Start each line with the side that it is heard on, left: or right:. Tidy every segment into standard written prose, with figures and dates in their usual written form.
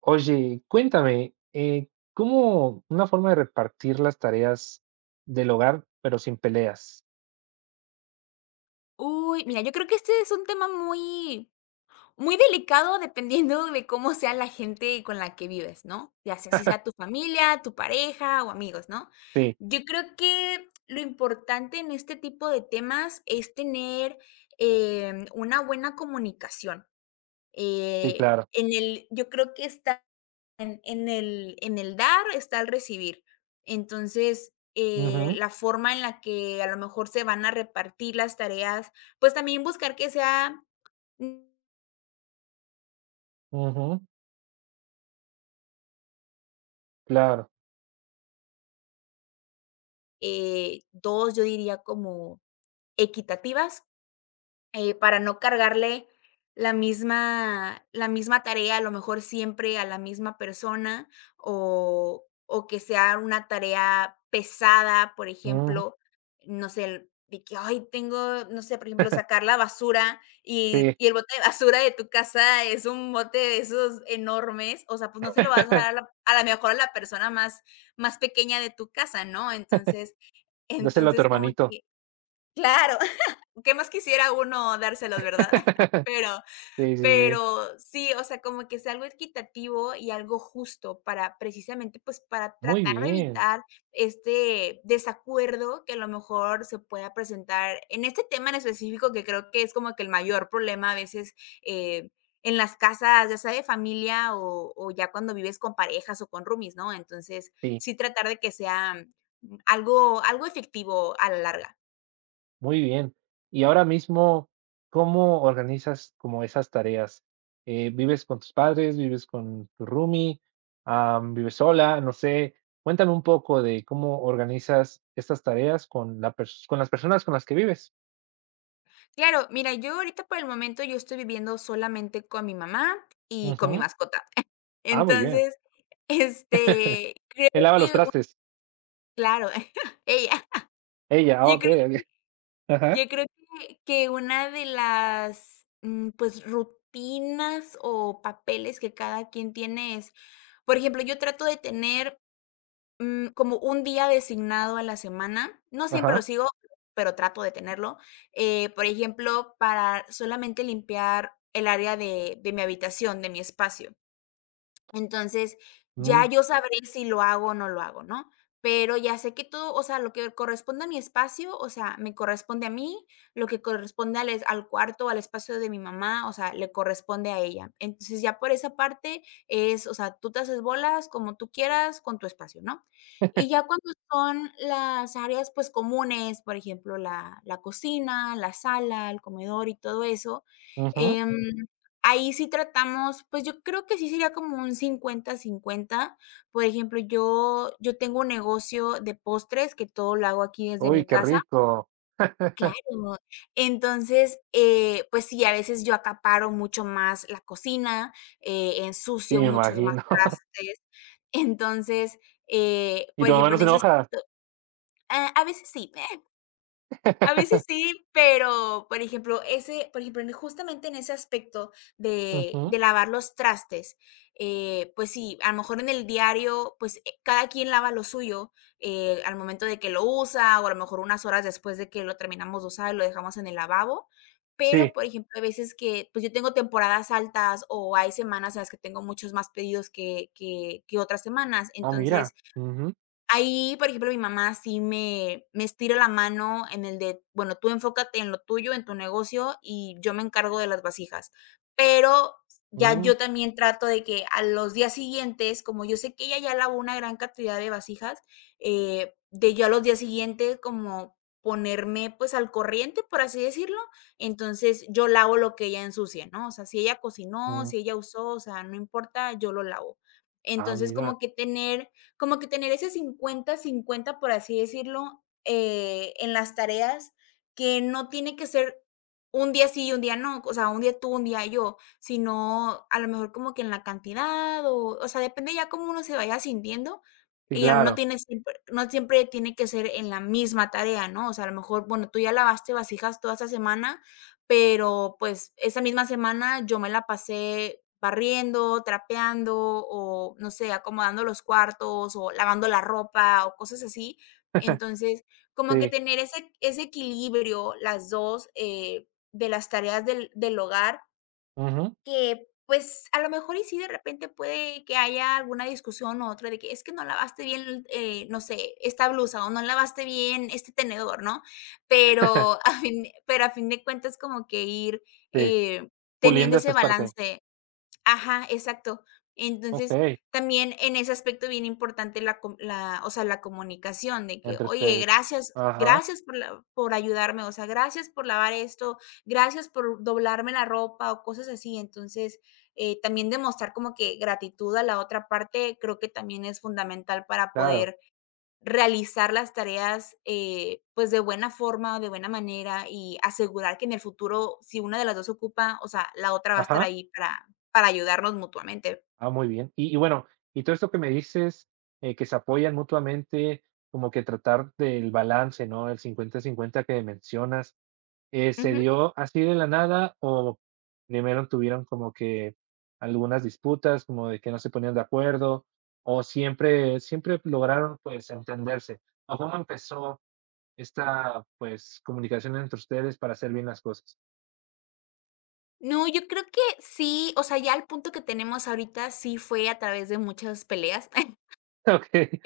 right: Oye, cuéntame, ¿cómo una forma de repartir las tareas del hogar, pero sin peleas?
left: Uy, mira, yo creo que este es un tema muy delicado dependiendo de cómo sea la gente con la que vives, ¿no? Ya sea si sea tu familia, tu pareja o amigos, ¿no?
right: Sí,
left: Yo creo que lo importante en este tipo de temas es tener una buena comunicación.
right: sí, claro.
left: En el, yo creo que está en en el dar está el recibir. Entonces,
right: Ujú,
left: la forma en la que a lo mejor se van a repartir las tareas, pues también buscar que sea, mm,
right: ujú, claro.
left: 2, yo diría como equitativas. Para no cargarle la misma tarea, a lo mejor siempre a la misma persona, o que sea una tarea pesada, por
right: Ujú,
left: ejemplo, no sé, de que: "Ay, tengo", no sé, por ejemplo, sacar la basura y
right: sí.
left: y el bote de basura de tu casa es un bote de esos enormes, o sea, pues, no se lo vas a dar a la mejor a la persona más pequeña de tu casa, ¿no? Entonces
right: Dáselo a tu
left: entonces como
right: hermanito.
left: que claro, qué más quisiera uno dárselos, ¿verdad? Pero
right: Sí, sí, sí.
left: pero sí, o sea, como que sea algo equitativo y algo justo para precisamente, pues, para
right: Muy
left: tratar de
right: bien.
left: evitar este desacuerdo que a lo mejor se pueda presentar en este tema en específico, que creo que es como que el mayor problema a veces, eh, en las casas, ya sea de familia o ya cuando vives con parejas o con roomies, ¿no? Entonces,
right: Sí.
left: sí tratar de que sea, algo efectivo a la larga.
right: Muy bien. Y ahora mismo, ¿cómo organizas como esas tareas? ¿Vives con tus padres? ¿Vives con tu roomie? ¿Vives sola? No sé. Cuéntame un poco de cómo organizas estas tareas con la pers con las personas con las que vives.
left: Claro, mira, yo ahorita por el momento yo estoy viviendo solamente con mi mamá y con mi
right: Ujú.
left: mascota.
right: Ah, muy bien.
left: Entonces, creo
right: Él lava los
left: que u
right: trastes.
left: claro, ella.
right: Ella, ah,
left: Yo creo
right: okey, okey.
left: que
right: Ajá,
left: yo creo que una de las, pues, rutinas o papeles que cada quien tiene es, por ejemplo, yo trato de tener, como un día designado a la semana. No siempre lo
right: ajá.
left: sigo, pero trato de tenerlo. Por ejemplo, para solamente limpiar el área de mi habitación, de mi espacio. Entonces, ya
right: Mm,
left: yo sabré si lo hago o no lo hago, ¿no? Pero ya sé que todo, o sea, lo que corresponde a mi espacio, o sea, me corresponde a mí, lo que corresponde al, al cuarto, al espacio de mi mamá, o sea, le corresponde a ella. Entonces, ya por esa parte es, o sea, tú te haces bolas como tú quieras con tu espacio, ¿no? Y ya cuando son las áreas, pues comunes, por ejemplo, la cocina, la sala, el comedor y todo eso,
right: ujú.
left: ahí sí tratamos, pues, yo creo que sí sería como un cincuenta-cincuenta. Por ejemplo, yo tengo un negocio de postres que todo lo hago aquí desde
right: Uy,
left: mi
right: qué
left: casa.
right: rico.
left: Claro. Entonces, pues sí, a veces yo acaparo mucho más la cocina,
right: Sí,
left: ensucio
right: me
left: muchos más
right: imagino.
left: trastes. Entonces,
right: ¿Y
left: por
right: tu mamá
left: ejemplo,
right: no
left: en
right: se
left: ese
right: enoja?
left: aspecto, ah, a veces sí. A veces sí, pero, por ejemplo, ese, por ejemplo, en justamente en ese aspecto de
right: Ujú.
left: de lavar los trastes, pues sí, a lo mejor en el diario, pues, cada quien lava lo suyo, al momento de que lo usa, o a lo mejor unas horas después de que lo terminamos de usar, y lo dejamos en el lavabo. Pero,
right: Sí.
left: por ejemplo, hay veces que, pues, yo tengo temporadas altas, o hay semanas en las que tengo muchos más pedidos que otras semanas.
right: Ah, mira.
left: Entonces,
right: Ujú.
left: ahí, por ejemplo, mi mamá sí me estira la mano en el de, bueno, tú enfócate en lo tuyo, en tu negocio, y yo me encargo de las vasijas. Pero ya
right: Mm,
left: yo también trato de que a los días siguientes, como yo sé que ella ya lavó una gran cantidad de vasijas, de yo a los días siguientes como ponerme, pues, al corriente, por así decirlo. Entonces, yo lavo lo que ella ensucia, ¿no? O sea, si ella cocinó,
right: mm.
left: si ella usó, o sea, no importa, yo lo lavo.
right: Ah,
left: Entonces,
right: mira.
left: como que tener ese cincuenta cincuenta por así decirlo, en las tareas, que no tiene que ser un día sí y un día no, o sea, un día tú, un día yo, sino a lo mejor como que en la cantidad o sea, depende ya cómo uno se vaya sintiendo
right: Sí,
left: y no
right: claro.
left: tiene siempre, no siempre tiene que ser en la misma tarea, ¿no? O sea, a lo mejor, bueno, tú ya lavaste vasijas toda esta semana pero, pues, esa misma semana yo me la pasé barriendo, trapeando o, no sé, acomodando los cuartos o lavando la ropa o cosas así. Entonces, como que
right: Sí.
left: tener ese equilibrio, las 2 de las tareas del hogar
right: Ujú.
left: que, pues, a lo mejor y sí de repente puede que haya alguna discusión u otra de que: "Es que no lavaste bien, no sé, esta blusa o no lavaste bien este tenedor", ¿no? Pero a fin pero a fin de cuentas como que ir,
right: Sí,
left: eh, teniendo
right: puliendo
left: ese
right: esas partes.
left: balance. Ajá, exacto. Entonces,
right: Okey,
left: también en ese aspecto bien importante la, o sea, la comunicación de que:
right: entre
left: "Oye,
right: ustedes.
left: gracias,
right: Ajá,
left: gracias por la por ayudarme", o sea, "Gracias por lavar esto, gracias por doblarme la ropa", o cosas así. Entonces, también demostrar como que gratitud a la otra parte, creo que también es fundamental para
right: claro.
left: poder realizar las tareas, pues, de buena forma, de buena manera y asegurar que en el futuro, si una de las 2 ocupa, o sea, la otra va a estar
right: Ajá.
left: ahí para ayudarnos mutuamente.
right: Ah, muy bien. Y bueno, y todo esto que me dices, que se apoyan mutuamente, como que tratar del balance, ¿no? El cincuenta-cincuenta que mencionas, ¿se
left: Ujú.
right: dio así de la nada o primero tuvieron como que algunas disputas, como de que no se ponían de acuerdo, o siempre siempre lograron, pues, entenderse? ¿O cómo empezó esta, pues, comunicación entre ustedes para hacer bien las cosas?
left: No, yo creo que sí, o sea, ya el punto que tenemos ahorita sí fue a través de muchas peleas.
right: Okey,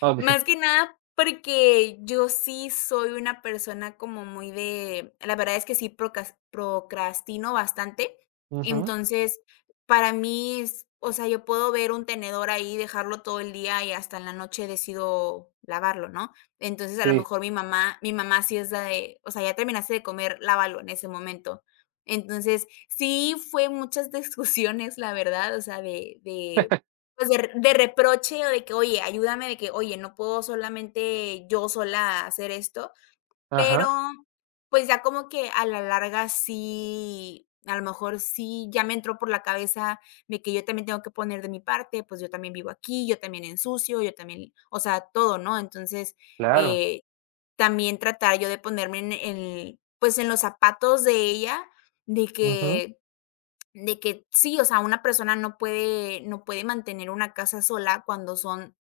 right: okey.
left: Más que nada porque yo sí soy una persona como muy de la verdad es que sí procas procrastino bastante.
right: Ujú.
left: Entonces, para mí es o sea, yo puedo ver un tenedor ahí, dejarlo todo el día y hasta en la noche decido lavarlo, ¿no? Entonces, a lo
right: Sí.
left: mejor mi mamá sí es la de: "O sea, ya terminaste de comer, lávalo en ese momento". Entonces, sí fue muchas discusiones, la verdad, o sea, de pues, de reproche o de que: "Oye, ayúdame", de que: "Oye, no puedo solamente yo sola hacer esto", pero,
right: Ajá.
left: pues, ya como que a la larga sí, a lo mejor sí ya me entró por la cabeza de que yo también tengo que poner de mi parte, pues, yo también vivo aquí, yo también ensucio, yo también, o sea, todo, ¿no? Entonces,
right: Claro.
left: eh, también tratar yo de ponerme en el pues, en los zapatos de ella, de
right: Ujú.
left: que de que sí, o sea, una persona no puede mantener una casa sola cuando son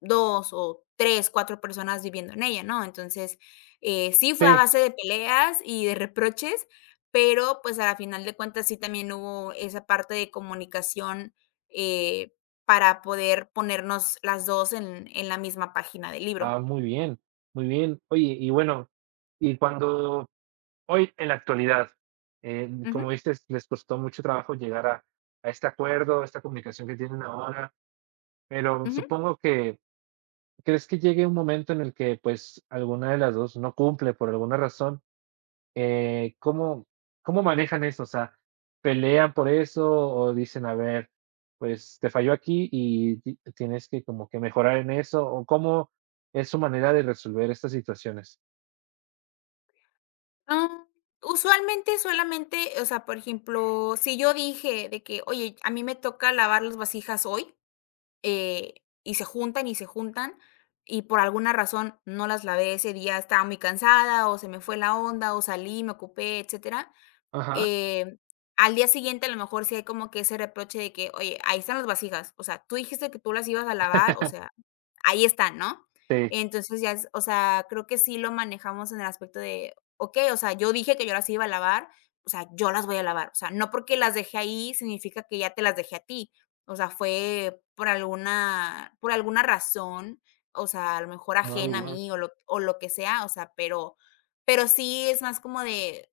left: 2 o 3 4 personas viviendo en ella, ¿no? Entonces, sí fue a
right: Sí.
left: base de peleas y de reproches, pero, pues, a la final de cuentas, sí también hubo esa parte de comunicación, eh, para poder ponernos las 2 en la misma página del libro.
right: Ah, muy bien, muy bien. Oye, y bueno, y cuando hoy en la actualidad,
left: Ujú,
right: como dices, les costó mucho trabajo llegar a este acuerdo, a esta comunicación que tienen ahora, pero
left: ujú.
right: supongo que, ¿crees que llegue un momento en el que, pues, alguna de las 2 no cumple por alguna razón? Eh, ¿cómo cómo manejan eso? O sea, ¿pelean por eso o dicen: "A ver, pues, te falló aquí y ti tienes que como que mejorar en eso", o cómo es su manera de resolver estas situaciones?
left: Ah, usualmente solamente, o sea, por ejemplo, si yo dije de que: "Oye, a mí me toca lavar las vasijas hoy", eh, y se juntan, y por alguna razón no las lavé ese día, estaba muy cansada, o se me fue la onda, o salí, me ocupé, etcétera,
right: Ajá.
left: eh, al día siguiente, a lo mejor, sí hay como que ese reproche de que: "Oye, ahí están las vasijas, o sea, tú dijiste que tú las ibas a lavar, o sea, ahí están", ¿no?
right: Sí,
left: Entonces, ya es o sea, creo que sí lo manejamos en el aspecto de: "Okey, o sea, yo dije que yo las iba a lavar, o sea, yo las voy a lavar, o sea, no porque las dejé ahí significa que ya te las dejé a ti, o sea, fue por alguna razón, o sea, a lo mejor
right: muy
left: ajena a
right: bien.
left: mí o lo que sea, o sea, pero sí es más como de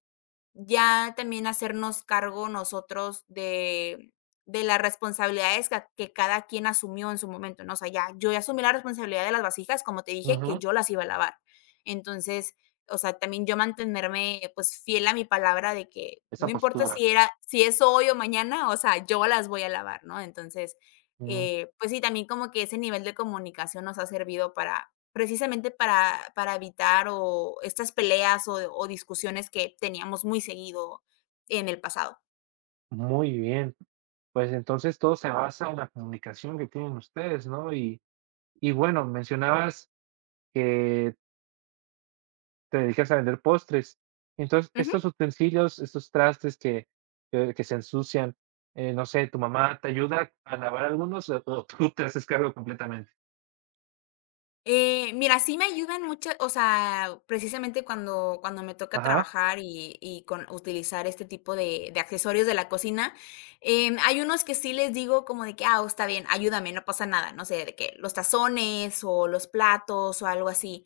left: ya también hacernos cargo nosotros de las responsabilidades ca que cada quien asumió en su momento, ¿no? O sea, ya, yo ya asumí la responsabilidad de las vasijas, como te dije, que
right: Ujú,
left: yo las iba a lavar. Entonces, o sea, también yo mantenerme, pues, fiel a mi palabra de que no
right: esa
left: importa
right: postura.
left: si es hoy o mañana, o sea, yo las voy a lavar, ¿no? Entonces,
right: Mm,
left: pues sí, también como que ese nivel de comunicación nos ha servido para precisamente para evitar o estas peleas o discusiones que teníamos muy seguido en el pasado.
right: muy bien. Pues, entonces, todo se basa en la comunicación que tienen ustedes, ¿no? Y bueno, mencionabas que te dedicas a vender postres. Entonces,
left: Ujú.
right: estos utensilios, estos trastes que se ensucian, no sé, tu mamá te ayuda a lavar algunos, o tú te haces cargo completamente.
left: Mira, sí me ayudan muchas, o sea, precisamente cuando me toca
right: Ajá.
left: trabajar y con utilizar este tipo de accesorios de la cocina. Hay unos que sí les digo como de que: "Ah, oh, está bien, ayúdame, no pasa nada", no sé, de que los tazones o los platos o algo así.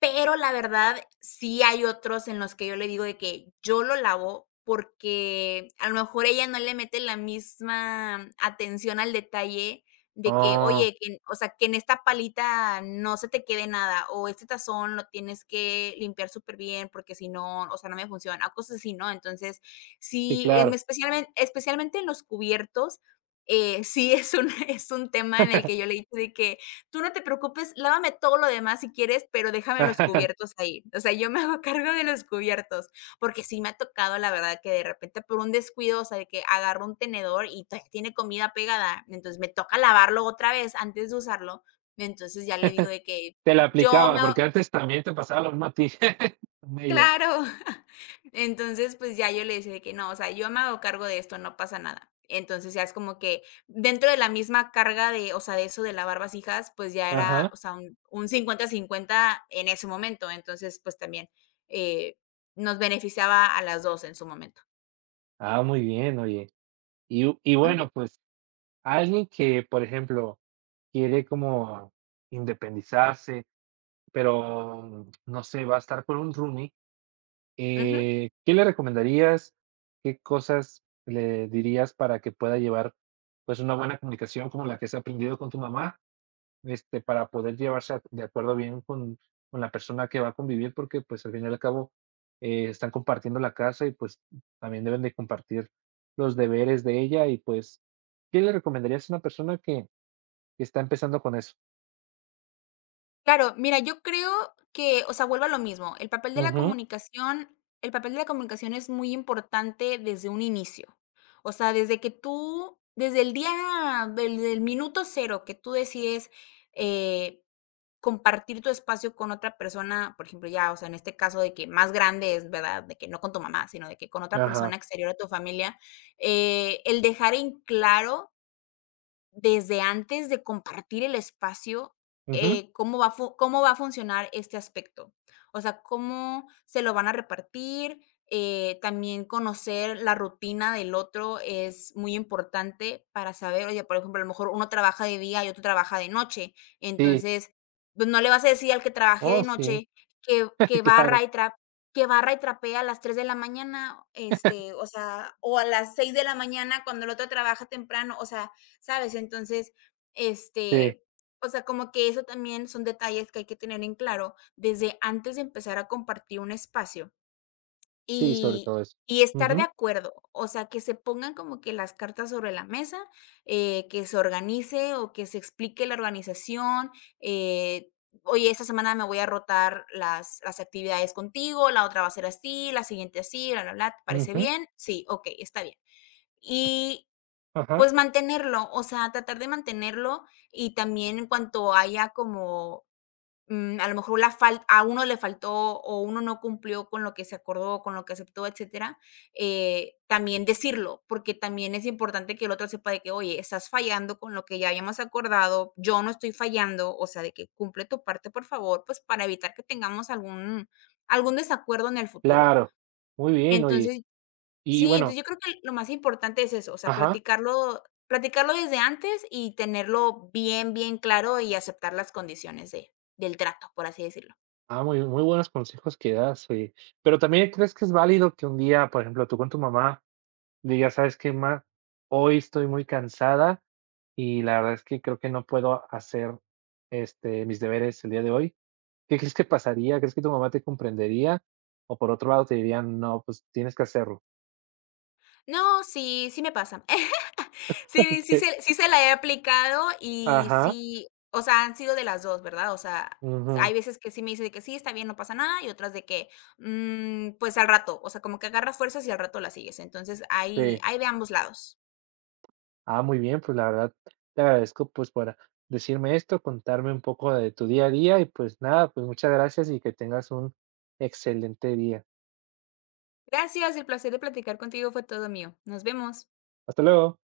left: Pero la verdad, sí hay otros en los que yo le digo de que yo lo lavo porque a lo mejor ella no le mete la misma atención al detalle de que,
right: Oh,
left: oye, que, o sea, que en esta palita no se te quede nada o este tazón lo tienes que limpiar súper bien porque si no, o sea, no me funciona, o cosas así, ¿no? Entonces,
right: sí,
left: sí,
right: claro.
left: especialmente, especialmente en los cubiertos, sí es un, es un tema en el que yo le dije de que tú no te preocupes, lávame todo lo demás si quieres, pero déjame los cubiertos ahí. O sea, yo me hago cargo de los cubiertos, porque sí me ha tocado, la verdad, que de repente por un descuido, o sea, de que agarro un tenedor y todavía tiene comida pegada, entonces me toca lavarlo otra vez antes de usarlo. Entonces ya le digo de que
right: Te la
left: yo me
right: aplicaba, porque antes también te pasaba lo mismo a ti con ella.
left: Claro. Entonces, pues, ya yo le decía de que: "No, o sea, yo me hago cargo de esto, no pasa nada". Entonces, ya es como que dentro de la misma carga de, o sea, de eso de lavar vasijas, pues, ya era,
right: Ajá.
left: o sea, un 50 50 en ese momento. Entonces, pues, también, eh, nos beneficiaba a las 2 en su momento.
right: Ah, muy bien, oye. Y
left: Ujú,
right: bueno, pues, alguien que, por ejemplo, quiere como independizarse, pero, no sé, va a estar con un roomie.
left: ujú.
right: ¿Qué le recomendarías? ¿Qué cosas le dirías para que pueda llevar, pues, una buena comunicación como la que has aprendido con tu mamá? Este, para poder llevarse a de acuerdo bien con la persona que va a convivir, porque, pues, al fin y al cabo, están compartiendo la casa y, pues, también deben de compartir los deberes de ella y, pues, ¿qué le recomendarías a una persona que está empezando con eso?
left: Claro, mira, yo creo que, o sea, vuelvo a lo mismo,
right: Ujú,
left: el papel de la comunicación es muy importante desde un inicio. O sea, desde que tú desde el día del el minuto cero, que tú decides, eh, compartir tu espacio con otra persona, por ejemplo, ya, o sea, en este caso de que más grande es, ¿verdad? De que no con tu mamá, sino de que con otra
right: ajá,
left: persona exterior a tu familia, el dejar en claro desde antes de compartir el espacio,
right: ujú,
left: cómo va a funcionar este aspecto. O sea, cómo se lo van a repartir. También conocer la rutina del otro es muy importante para saber, oye, por ejemplo, a lo mejor uno trabaja de día y otro trabaja de noche,
right: sí,
left: entonces, pues, no le vas a decir al que trabaje de
right: oh, sí,
left: noche que que
right: claro,
left: barra y trap que barra y trapea a las 3 de la mañana, este, o sea, o a las 6 de la mañana cuando el otro trabaja temprano, o sea, ¿sabes? Entonces,
right: sí,
left: este, o sea, como que eso también son detalles que hay que tener en claro desde antes de empezar a compartir un espacio
right: sí, sobre
left: y,
right: todo eso.
left: y estar de acuerdo, o sea, que se pongan como que las cartas sobre la mesa, que se organice o que se explique la organización. eh, Oye, esta semana me voy a rotar las actividades contigo, la otra va a ser así, la siguiente así, bla, bla, bla, ¿te parece
right: Ujú,
left: bien? Sí, ok, está bien. Y
right: ajá,
left: pues mantenerlo, o sea, tratar de mantenerlo y también en cuanto haya como, a lo mejor la fal a uno le faltó o uno no cumplió con lo que se acordó, con lo que aceptó, etcétera, también decirlo, porque también es importante que el otro sepa de que: "Oye, estás fallando con lo que ya habíamos acordado, yo no estoy fallando, o sea, de que cumple tu parte, por favor", pues, para evitar que tengamos algún desacuerdo en el futuro.
right: claro. Muy bien, oye.
left: Entonces
right: Y
left: Sí,
right: bueno,
left: entonces yo creo que lo más importante es eso, o sea,
right: ajá,
left: platicarlo desde antes y tenerlo bien, bien claro y aceptar las condiciones de del trato, por así decirlo.
right: ah, muy muy buenos consejos que das, oye. Pero también, ¿crees que es válido que un día, por ejemplo, tú con tu mamá digas: "¿Sabes qué, ma? Hoy estoy muy cansada y la verdad es que creo que no puedo hacer, este, mis deberes el día de hoy"? ¿Qué crees que pasaría? ¿Crees que tu mamá te comprendería? O por otro lado te dirían: "No, pues tienes que hacerlo".
left: No, sí, sí me pasa. Sí, sí se la he aplicado y
right: Ajá,
left: sí, o sea, han sido de las 2, ¿verdad? O sea,
right: ujú,
left: hay veces que sí me dice de que: "Sí, está bien, no pasa nada", y otras de que: "Mm, pues al rato", o sea, como que agarras fuerzas y al rato la sigues. Entonces, hay
right: sí.
left: hay de ambos lados.
right: Ah, muy bien, pues la verdad te agradezco pues por decirme esto, contarme un poco de tu día a día y pues nada, pues muchas gracias y que tengas un excelente día.
left: Gracias, el placer de platicar contigo fue todo mío. Nos vemos.
right: Hasta luego.